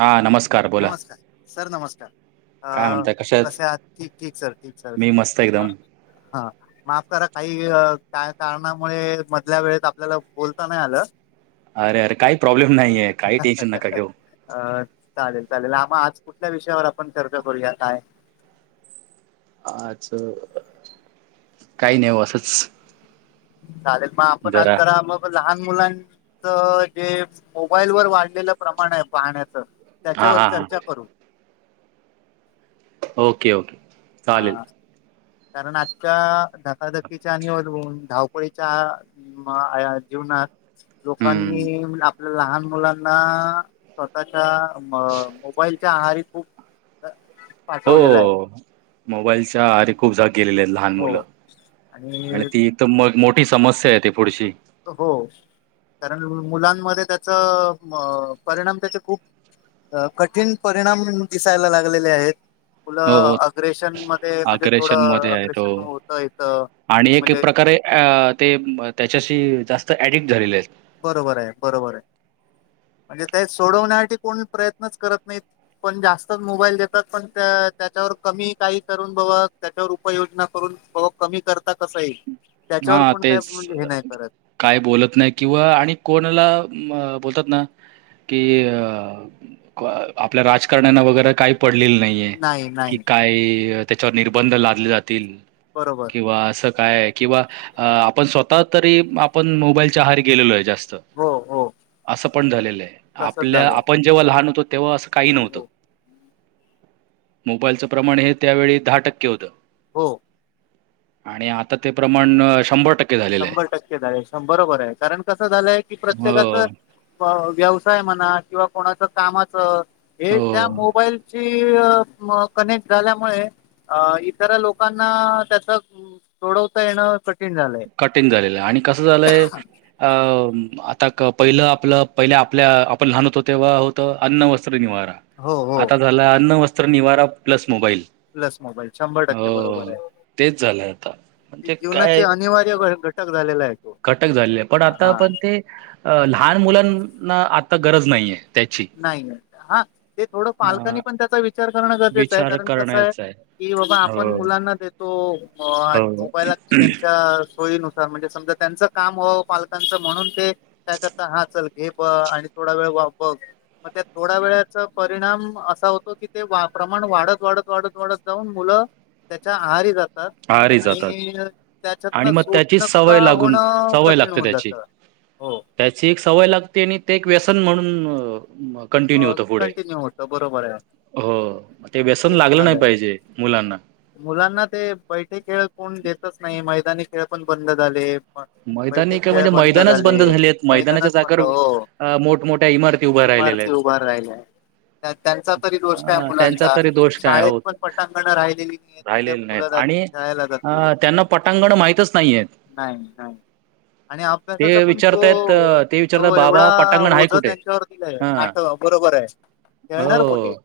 हा नमस्कार बोला. नमस्कार सर नमस्कार काय अ म्हणताय कशा आहेत? कसे आहात ठीक ठीक सर ठीक सर मी मस्त एकदम. हा माफ करा ताई काही कारणामुळे मधल्या वेळेत आपल्याला बोलता नाही आलं. अरे अरे काही प्रॉब्लेम नाहीये, काही टेन्शन नका का घेऊ. अ चालेल चालेल हा म आज कुठल्या विषयावर आपण चर्चा करूया काय? आज काही नाहीओ असंच चालेल मग आपण आज जरा मग मग लहान मुलांच, जे मोबाईल वर वाढलेलं प्रमाण आहे पाहण्याचं हा त्याच्यावर हा हा चर्चा करू. Okay okay. चालेल हा कारण आजच्या धकाधकीच्या निवून [unintelligible] धावपळीच्या म या जीवनात हम्म लोकांनी आप आपल्या लहान मुलांना स्वतःच्या म् मोबाईलच्या आहारी खूप ह [inaudible] हो मोबाईलच्या आहारी खूप जा गेलेले आहेत लहान हो मुलं आणि ती तर मग मोठी समस्या आहेे ती ते पुढशी हो कारण मुलांमध्ये त्याचा परिणाम त्याचे खूप अ कठीण परिणाम दिसायला लागलेले आहेत. हो मुलं हो अग्रेशन मध्ये म्हणजे आग्रेशन थोडं मध्ये आहेत हो. अग्रेशन होतं इथ आणि एक एक प्रकारे अ ते त्याच्याशी जास्त ऍडिक्ट झालेले आहेत. बरोबर आहे, बरोबर आहे, म्हणजे त्या सोडवण्यासाठी कोण प्रयत्नच करत नाहीत. पण जास्तच मोबाईल देतात, पण त्या त्याच्यावर कमी काही करून बघ त्याच्यावर उपययोजना करून हो कमी करता कसं येईल, त्याच्यावर हां कोण काय तेच. म्हणजे हे नाही करत काय बोलत नाही किंवा आणि कोणाला बोलतात ना कि अ आपल्या राजकारन्यांना वगैरे काही पडलेली नाही. [inaudible] कि काय त्याच्यावर निर्बंध लादले जातील. बरोबर. किंवा असं काय आहे किंवा आपण स्वतः तरी आपण मोबाईलच्या आहारी गेलेलो आहे जास्त. हो हो असं पण झालेलंय. तसच आपल्या झालं आपण जेव्हा लहान होतो तेव्हा असं काही हो नव्हतं. हो मोबाईलचं प्रमाण हे त्यावेळी दहा टक्के होतं. हो. आणि आता ते प्रमाण शंभर टक्के शंभर टक्के झाले बरोबर आहे कारण कसं झालंय की प्रत्येकाचं हो, व्यवसाय म्हणा किंवा कोणाच कामाच हे त्या हो. मोबाईलची ते - म -कनेक्ट झाल्यामुळे इतर लोकांना त्याचा - सोडवता येणं कठीण झालय. कठीण झालेलंय आणि कसं झालंय? अ आता पहिलं आपलं, पहिल्या आपल्या आपण लहान होतो तेव्हा होतं अन्न वस्त्र निवारा. हो हो. ल्याला अन्न, वस्त्र, निवारा प्लस मोबाईल. Plus mobile. शंभर टक्के हो बरोबर आहे. तेच झालंय आता म्हणजे जीवनाचे काय अनिवार्य घ - -टक झालेला आहे. तो घटक झालेलाय. पण आता हा पण ते लहान मुलांना आता गरज नाहीये. त्याची नाही ना. हां ते थोडं अ पालकांनी पण त्याचा विचार करणं गरजेचं आहे. विचार कारण कसं आहे- करण्याचा कि बाबा आपण हो मुलांना देतो. हो मोबाईल आता त्यांच्या सोयीनुस- -सार. म्हणजे समजा त्यांचं काम व्हावं पालकांचं म्हणून ते- काय करता? हा. चल घे बघ आणि थोडा वेळ व बघ. मग त्यात थोड्या वेळाचा परिणाम असा होतो की, ते प्रमाण वाढत वाढत वाढत वाढत जाऊन मुलं- त्याच्या आहारी जात- -तात आहारी जातात आणि आणि त्याच्यातनं मग त्याची सोटणं का सवय लागून होणं सवय कठीण लागते होऊन त्याची जातं. हो. त्याची एक सवय लागते आणि ते एक व्यसन म्हणून कंटिन्यू होत पुढे. बर आहे. हो. ते व्यसन तेच लागलं नाही झालंय पाहिजे मुलांना. मुलांना ते बैठे खेळ कोण देतच नाही. मैदानी खेळ पण बंद झाले. प - मैदानी काय? म्हणजे मैदानच बंद झालेत. मैदानाच्या मैदानच बंद हो जागेवर मोठमोठ्या इमारती- उभ्या राहिलेल्या इमारती उभ्या राहिल्याय. त्यात त्यांचा तरी दोष आहेत काय अ, त्यांचा मुलांचा? तरी - दोष काय शाळेत हो पण पटांगण राहिलेली- आहेत कि त्या राहिलेले नाहीत. मुलं जात आणि खेळायला जातील अ त्यांना पटांगण माहितच नाहीहेत. नाही नाही. आणि अभ्यासाचा पण विचारतायत जो, अ, ते विचारतात जो बाबा एवढा पटांगण ओझ आहे कुठे त्यांच्यावर- हा आता बरोबर आहे. खेळणार कुठे? हो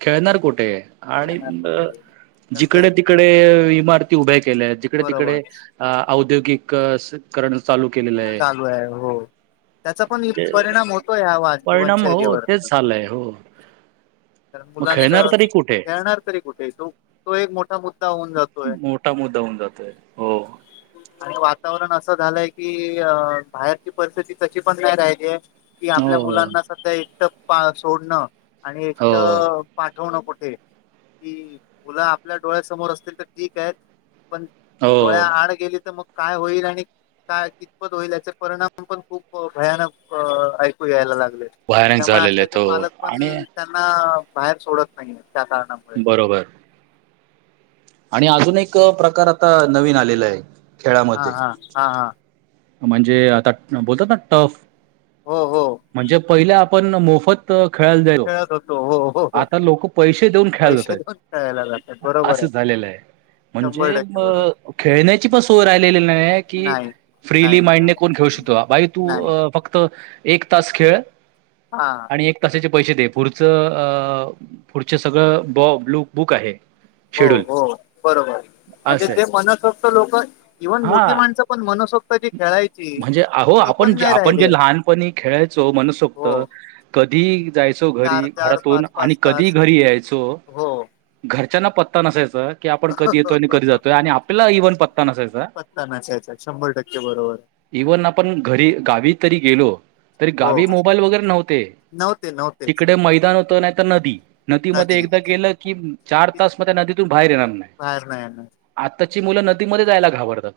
खेळणार कुठे? आणि- खेळणार कुठे जिकडे एकंदरीत तिकडे इमारती उभ्या केल्यात. जिकडे बरोबर तिकडे अ औद्योगिक- करण चालू केलेलं चालू आहे हो. त्याचा पण म्हणजे परिणाम होतोय. हा. आवाज परिणाम हो जीवनशैलीवर - तेच झालंय हो. कारण मग मुलांच खेळणार तरी कुठे? खेळणार तरी कुठे? तो तो एक मोठा मुद्दा होऊन जातो. मोठा मुद्दा होऊन जातोय. हो. हो. वातावरण असं झालंय की अ बाहेरची परिस्थिती तशी पण नाही राहिलीय. कि हो, आपल्या मुलांना सध्या एकट पा सोडणं आणि हो, एकट- पाठवणं कुठे कि मुलं आपल्या डोळ्यासमोर असतील तर ठीक आहेत पण- हो. डोळ्याआड गेली तर मग काय होईल आणि- काय कितपत होईल? याचे परिणाम पण खूप भयानक ऐकू यायला लागलेत. भयानक त्यामुळे झालेले आजकालचे आहेत हो पालक पण आणि त्यांना बाहेर सोडत नाहीय. त्या कारणामुळे. बरोबर. आणि अजून एक प्रकार आता नवीन आलेला आहे. हा खेळामध्ये. हा हा हा. म्हणजे आता बोलतात ना टर्फ? हो हो म्हणजे पहिले आपण मोफत- खेळायला जायलो. खेळत होतो हो हो हो आता लोक पैसे देऊन खेळाय ला पैसे जातायेत. देऊन खेळायला जातात बरोबर असं झालेलं आहे. शंभर म्हणजे टक्के अ बरोबर खेळण्याची पण सोय राहिलेली नाही कि. नाही फ्रीली नाही माइंडने नाही कोण खेळू शकतो बाई तू नाही फक्त एक तास खेळ. हा. आणि एक तासाचे पैसे दे पुढचं, पुढच सगळं बॉब बुक आहे. हो शेड्यूल हो बरोबर म्हणजे असं आहे ते म्हनततं लोक इव्हन मोठी हा माणसं. पण मनसोक्त ज खेळायच. म्हणजे आहो आपण, आपण जे लहानपणी खेळायचो मनसोक्त. हो कधी जायचो चार घरी चार घरातून पाच आणि पाच कधी तास घरी यायचो. हो घरच्यांना पत्ता नसायचा की आपण कधी येतोय आणि कधी जातोय आणि आपल्याला इव्हन पत्ता नसायचा. शंभर टक्के बरोबर. इव्हन आपण घरी गावी तरी गेलो तरी हो गावी मोबाईल वगैरे नव्हते. नव्हते नव्हते. तिकडे मैदान होतं नाही तर नदी. नदीमध्ये नदी एकदा गेलं की चार तीच तास मग त्या नदीतून बाहेर येणार नाही. बाहेर नाही ना. आत्ताची मुलं नदीमध्ये जायला घाबरतात.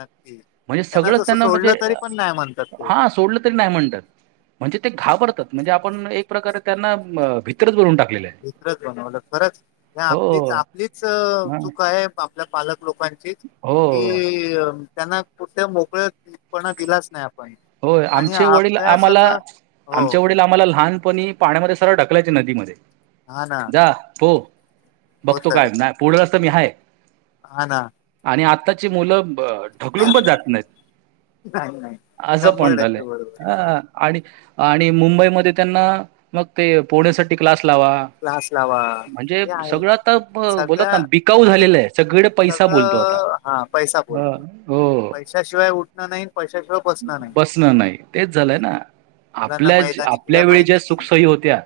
नकी. सगळं त्यांना म्हणजे हा सोडलं. म्हण म्हणजे ते घाबरत म्हणजे आपण एक प्रकारे त्यांना. तरचर टाकले आहे. एक्रच बनवलं खरंच ह आपलीच हो आपलीच हां. चूक आहे आपल्या पालक लोकांची. कि हो त्यांना कुठ्या मोकळ्यापणा दिलाच नाही आपण. होय आणि आमचे वडील अभ्यासाच आम्हाला हो आमच्या वडील आम्हाला लहानपणी. पाण्यामध्ये सरळ ढकलायचे नदीमध्ये हा ना जा हो बघतो काय ना. बुढलस रस्त मी हाय. ह ना. आणि आत्ताची मुलं ढकलून पण जात नाहीत. नाही नाही. आजं शंभर टक्के पणडलंय बरोबर ह. आहे. आणि आणि मुंबईमध्ये त्यांना मग ते पोहण्यासाठी क्लास लावा. क्लास लावा म्हणजे हे आहे सगळं आता बोलत सगळ्या ना बिकाऊ म्हणजे झालेलं आहे सगडे पैसा बोलतो आता. सगळं हा पैसा अ, बोलतो हो पैशाशिवाय उठणं नाही पैशाशिवाय. बसणं नाही बसणं नाही तेच झालंय ना मुलांना आपल्या मैदानी खेळ आपल्या वेळी ज्या माहिती नाही सुखसही होत्या.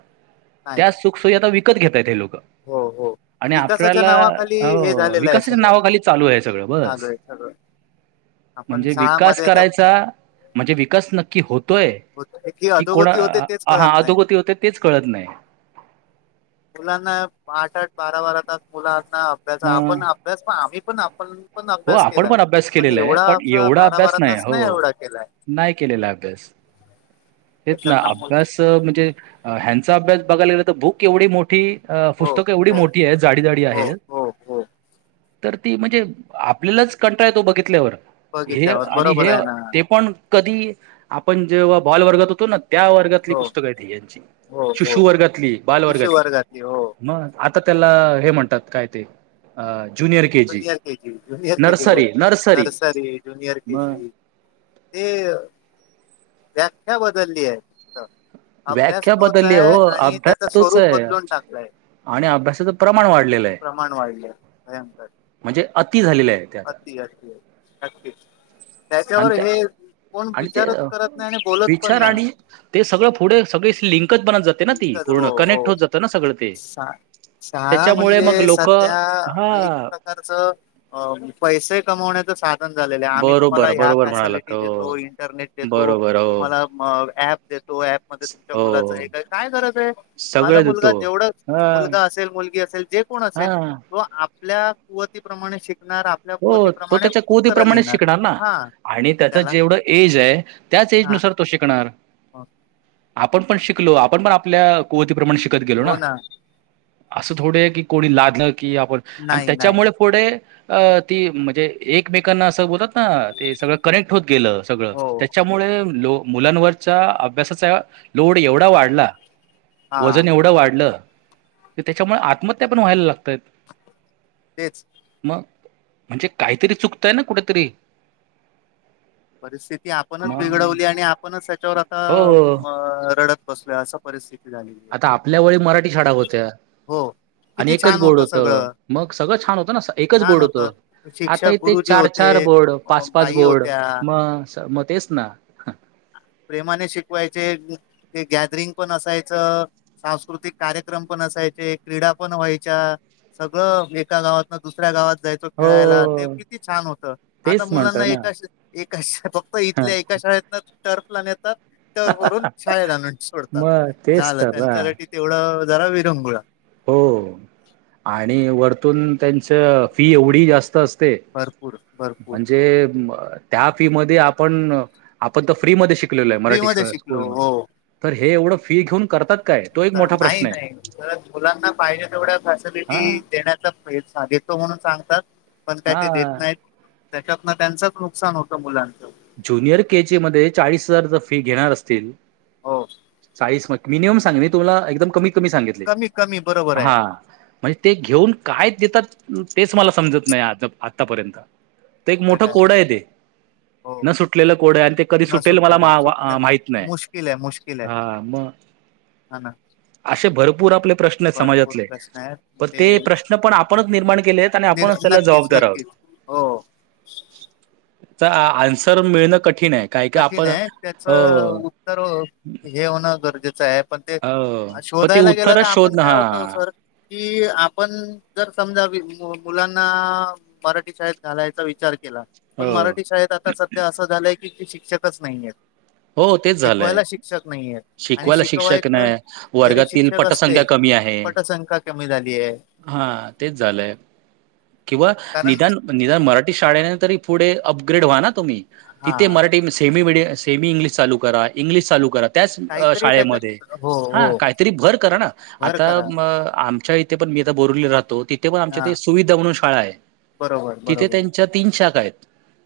नाही त्या सुखसोयी आता विकत घेतयेत हे लोकं. हो हो. विकासाच्या नावाखाली हे हो, झालेलं आहे विकासाच्या सगळं नावाखाली चालू आहे सगळं चालू बस. आहे सगळं. आपण म्हणजे विकास शाळामध्ये तर. करायचा म्हणजे विकास नक्की होतोय होतकी की कोणा अधोगती होते तेच हा कळत नाही अधोगती होतय तेच कळत नाही. मुलांना आठ-आठ, बारा-बारा तास मुलांना अभ्यास मग आपण. बस पण आम्ही पण आपण. पण हो अभ्यास आपण केलाय अभ्यास पण केलेला आहे एवढा पण आप एवढा अभ्यास बारा-बारा तास नाही हो. एवढा केलाय. नाही केलेला अभ्यास हेच ना त्याच्यात मुलं अभ्यास. म्हणजे ह्यांचा अभ्यास बघायलाला तर भूक एवढी मोठी. अ हो पुस्तकं एवढी हो मोठी आहेत जाडी-जाडी हो आहेत हो हो तर ती म्हणजे. आपल्यालाच कंटा य तो बघितल्यावर हे बघितल्यावर आणि बरोबर हे आहे ना ते पण. कधी आपण जेव्हा बॉल वर्गत होतो ना त्या वर् हो पुस्तकची हो हो शिशु वर्गातली बाल शिशु वर्गातली हो म आता त्याला हे म्हणतात काय ते junior K G K G, junior K G, बोलत त नर्सरी, जुनियर के मग जी ते व्याख्या बदलली आहे. अभ्यास व्याख्या तोच बदलली आहे हो आणि त्याचं अभ्यास तोच स्वरूप आहे बदलून टाकलाय. आणि अभ्यासाचं प्रमाण वाढलेलं आहे वाढलंय भयंकर म्हणजे अति झालेलं आहे. ते आता आणि अति, अति, अ अति अ त्या त्याच्यावर हे. कोण आणि ते विचारच करत नाही आणि बोलत पण विचार नाही आणि ते सगळं पुढे सगळे लिंकच बनत जातात. ती चिंतच पूर्ण हो हो कनेक्ट होत जात ना सगळं ते शा शाळा त्याच्यामुळे मग लोक हा त्याच पैश कमावण्याच साधन आहे पण झालेले आम्ही बरोबर तुम्हाला बरोबर म्हणालात फॅसिलिटी हो देतो इंटरनेट देतो बरोबर हो तुम्हाला अँप देतो. मध्ये तुमच्या मुलाच हो हे काय काय गरज आहे माझा सगळे मुलगा देतो जेवढ ह मुलगा असेल मुलगी असेल जे ण असेल हा त आपल्या कुवतीप्रमाणे शिकणार. हो तो कुवतीप्रमाणे त्याच्या उत्तरं कुतीप्रमाणे लिहिणार शिकणार ना हा आणि त्याच त्याला जेवढं एज आहे त्याच एज नुसार तो शिकणार हो आपण पण शिकलो आपण पण आपल्या कुवतीप्रमाणे शिकत गेलो ना, असं थोडे की कोणी लादलं की आपण आणि नाही नाही त्याच्यामुळे पुडे अ ती म्हणजे एकमेकांना असं बोलतात ते सगळं कनेक्ट होत गेलं सगळं हो त्याच्यामुळे लो मुलांवरचा अभ्यासाचा लोड एवढा वाढला. हा वजन एवढं वाढलं की, त्याच्यामुळे आत्महत्या पण व्हायला लागतय. तेच मग म्हणजे काहीतरी चुकतय ना कुठेतरी परिस्थिती आपणच मग बिघडवली आणि आपणच त्याच्यावर हो. आता रडत बसलोय असं परिस्थिती झाली. आता आपल्या वळी मराठी शाडा होत्या. हो आणि किती एकच छान बोर्ड होतं होत सगळं मग सगळं छान होतं ना एकच बोर्ड होत आता शिक्षक ते गुरु जे चार होते चार बोर्ड पाच पाच बाई बोर्ड होत्या मग मग तेच ना प्रेमाने शिकवायचे, ते गॅदरिंग पण असायचं. सांस्कृतिक कार्यक्रम पण असायचे, क्रीडा पण व्हायच्या. सगळं एका गावात ना दुसऱ्या गावात जायचं. खेळायला ते हो किती छान होतं आता तेच मुलांना म्हणतोय ना एका एका इथल्या एका शाळेतन टर्फलाून येतात र करून शाळेला आण सोडतात मग तेच झालं तर ना त्यांच्यासाठी तेवढं जरा विरंगुळा.. हो आणि वरतून त्यांच फी एवढी जास्त असते. भरपूर भरपूर म्हणजे त्या फी मध्ये आपण आपण तर फ्री मध्ये शिक शले फ्री मराठी मध्ये शिकलो स्कूल म हो तर हे एवढं फी घेऊन करतात काय? तो एक तर मोठा नाही प्रश्न नाही तर मुलांना पाहिजे तेवढ्या आहे फॅसिलिटी हा देण्यात घेतो म्हणून सांगतात पण काय ते देत हा नाहीत. त्याच्यातन त्यांचंच नुकसान होतं मुलांच ज्युनियर के जी मध्ये चाळीस हजार जर फी घेणार असतील हो चाळीस म मिनिमम सांग म तुम्हाला एकदम कमी कमी सांगितले कमी कमी बरोबर आहे हा म्हणजे ते घेऊन कायच देतात तेच मला समजत नाही आ आतापर्यंत त एक तर मोठा काय कोडा आहे ते हो न सुटलेलं कोडं आहे आणि ते कधी न सुटेल मला सुटलेलं, मा वा सुटण माहीत नाही. मुश्किल आहे मुश्किल आहे. हां, मग हा ना. असे भरपूर आपले प्र श्न भरपूर समाजातले प्रश्न आहेत पण ते प्रश्न पण आपणच निर्माण केले आहेत आणि निर आपणच त्याला नक्कीच जबाबदार आहोत. नक्कीच हो. आ आन्सर मिळणं कठीण हाय काय का आपण अ - - तर हे होणं गरजेचं आहे. पण ते अ पण ते शोधायला गेलं तर उत्तरच आपण शोधणं काय होत हां. सर कि आपण जर समजा मुलांना मराठी शाळेत घालायचा विचार केला पण हो, मराठी शाळेत आता सध्या असं झालंय की शिक्षकच नाही आहेत. हो तेच झालंय. शिकवायला शिक्षक नाहीयेत. आणि शिकवायला शिक्षक शिकवायचं नाही, जरी वर्गातील शिक्षक असले पटसंख्या पटसंख्या कमी झालीए. हा तेच झालंय किंवा कारण निदान - - निदान मराठी शाळेने तरी पुढे अपग्रेड व्हा ना तुम्ही हा तिथे मराठी सेमी मिडियासी सेमी इंग्लिश चालु करा इंग्लिश चालू करा. त्याच काहीतरी शाळेमध्ये त्याच्यात हो हो हा काहीतरी भर करा ना. भर आता करा आमच्या पण मी आता बोरवले राहतो तिथे पण आमच्या हा ते सुविधा म्हणून शाळा आहे बरोबर तिथे बरोबर त्यां च्या तीन शाख आहेत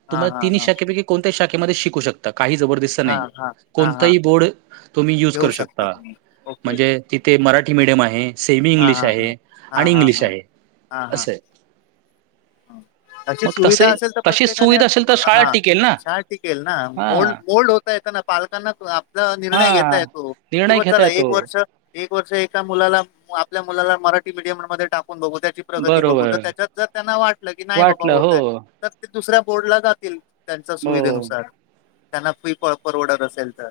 हा तुम्हाला हा तिनीही शाखेपैकी कोणत्या शाखेमध्ये शिकू शकत काही जबरदस्त हा हा नाही. हा हा हा कोणताही बोर्ड तुम्ही युज घेऊ करू शकता तुम्ही ओके म्हणजे - - तिथे मराठी मीडियम आहे. सेमी हा इंग्लिश हा आहे हा आणि हा हा इंग्लिश हा आहे असंय. अं. अशी मग सुविधा तसे असेल तर तशीच प्रत्येकाने सुविधा असेल तर शाळा हा टिकेल ना शाळा टिकेल ना. हां [unintelligible] य ना पालकांना आपला निर्णय घेता हां. येतो कि निर्णय ब घेता चला येतो एक वर्ष एक वर्ष एका मुलाला आपल्या मुलाला मराठी मिडियम मध्ये टाकून बघू त्याची प्रगती बघू तर बरोबर त्याच्यात जर त्यांना वाटलं की नाही बाबा वाटलं होत हो हाय तर ते दुसऱ्या बोर्डला जातील त्यांच्या हो. सुविधेनुसार. त्यांना फी प परवडत असेल तर.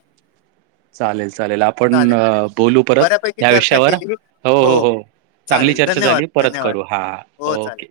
चालेल चालेल. आपण चालेल बोलू परत बऱ्यापैकी या चर्चा विषयावर केली हो. हो, हो. चांगली चालेल चर्चा धन्यवाद झाली परत धन्यवाद करू हा. हो चालेल ओके.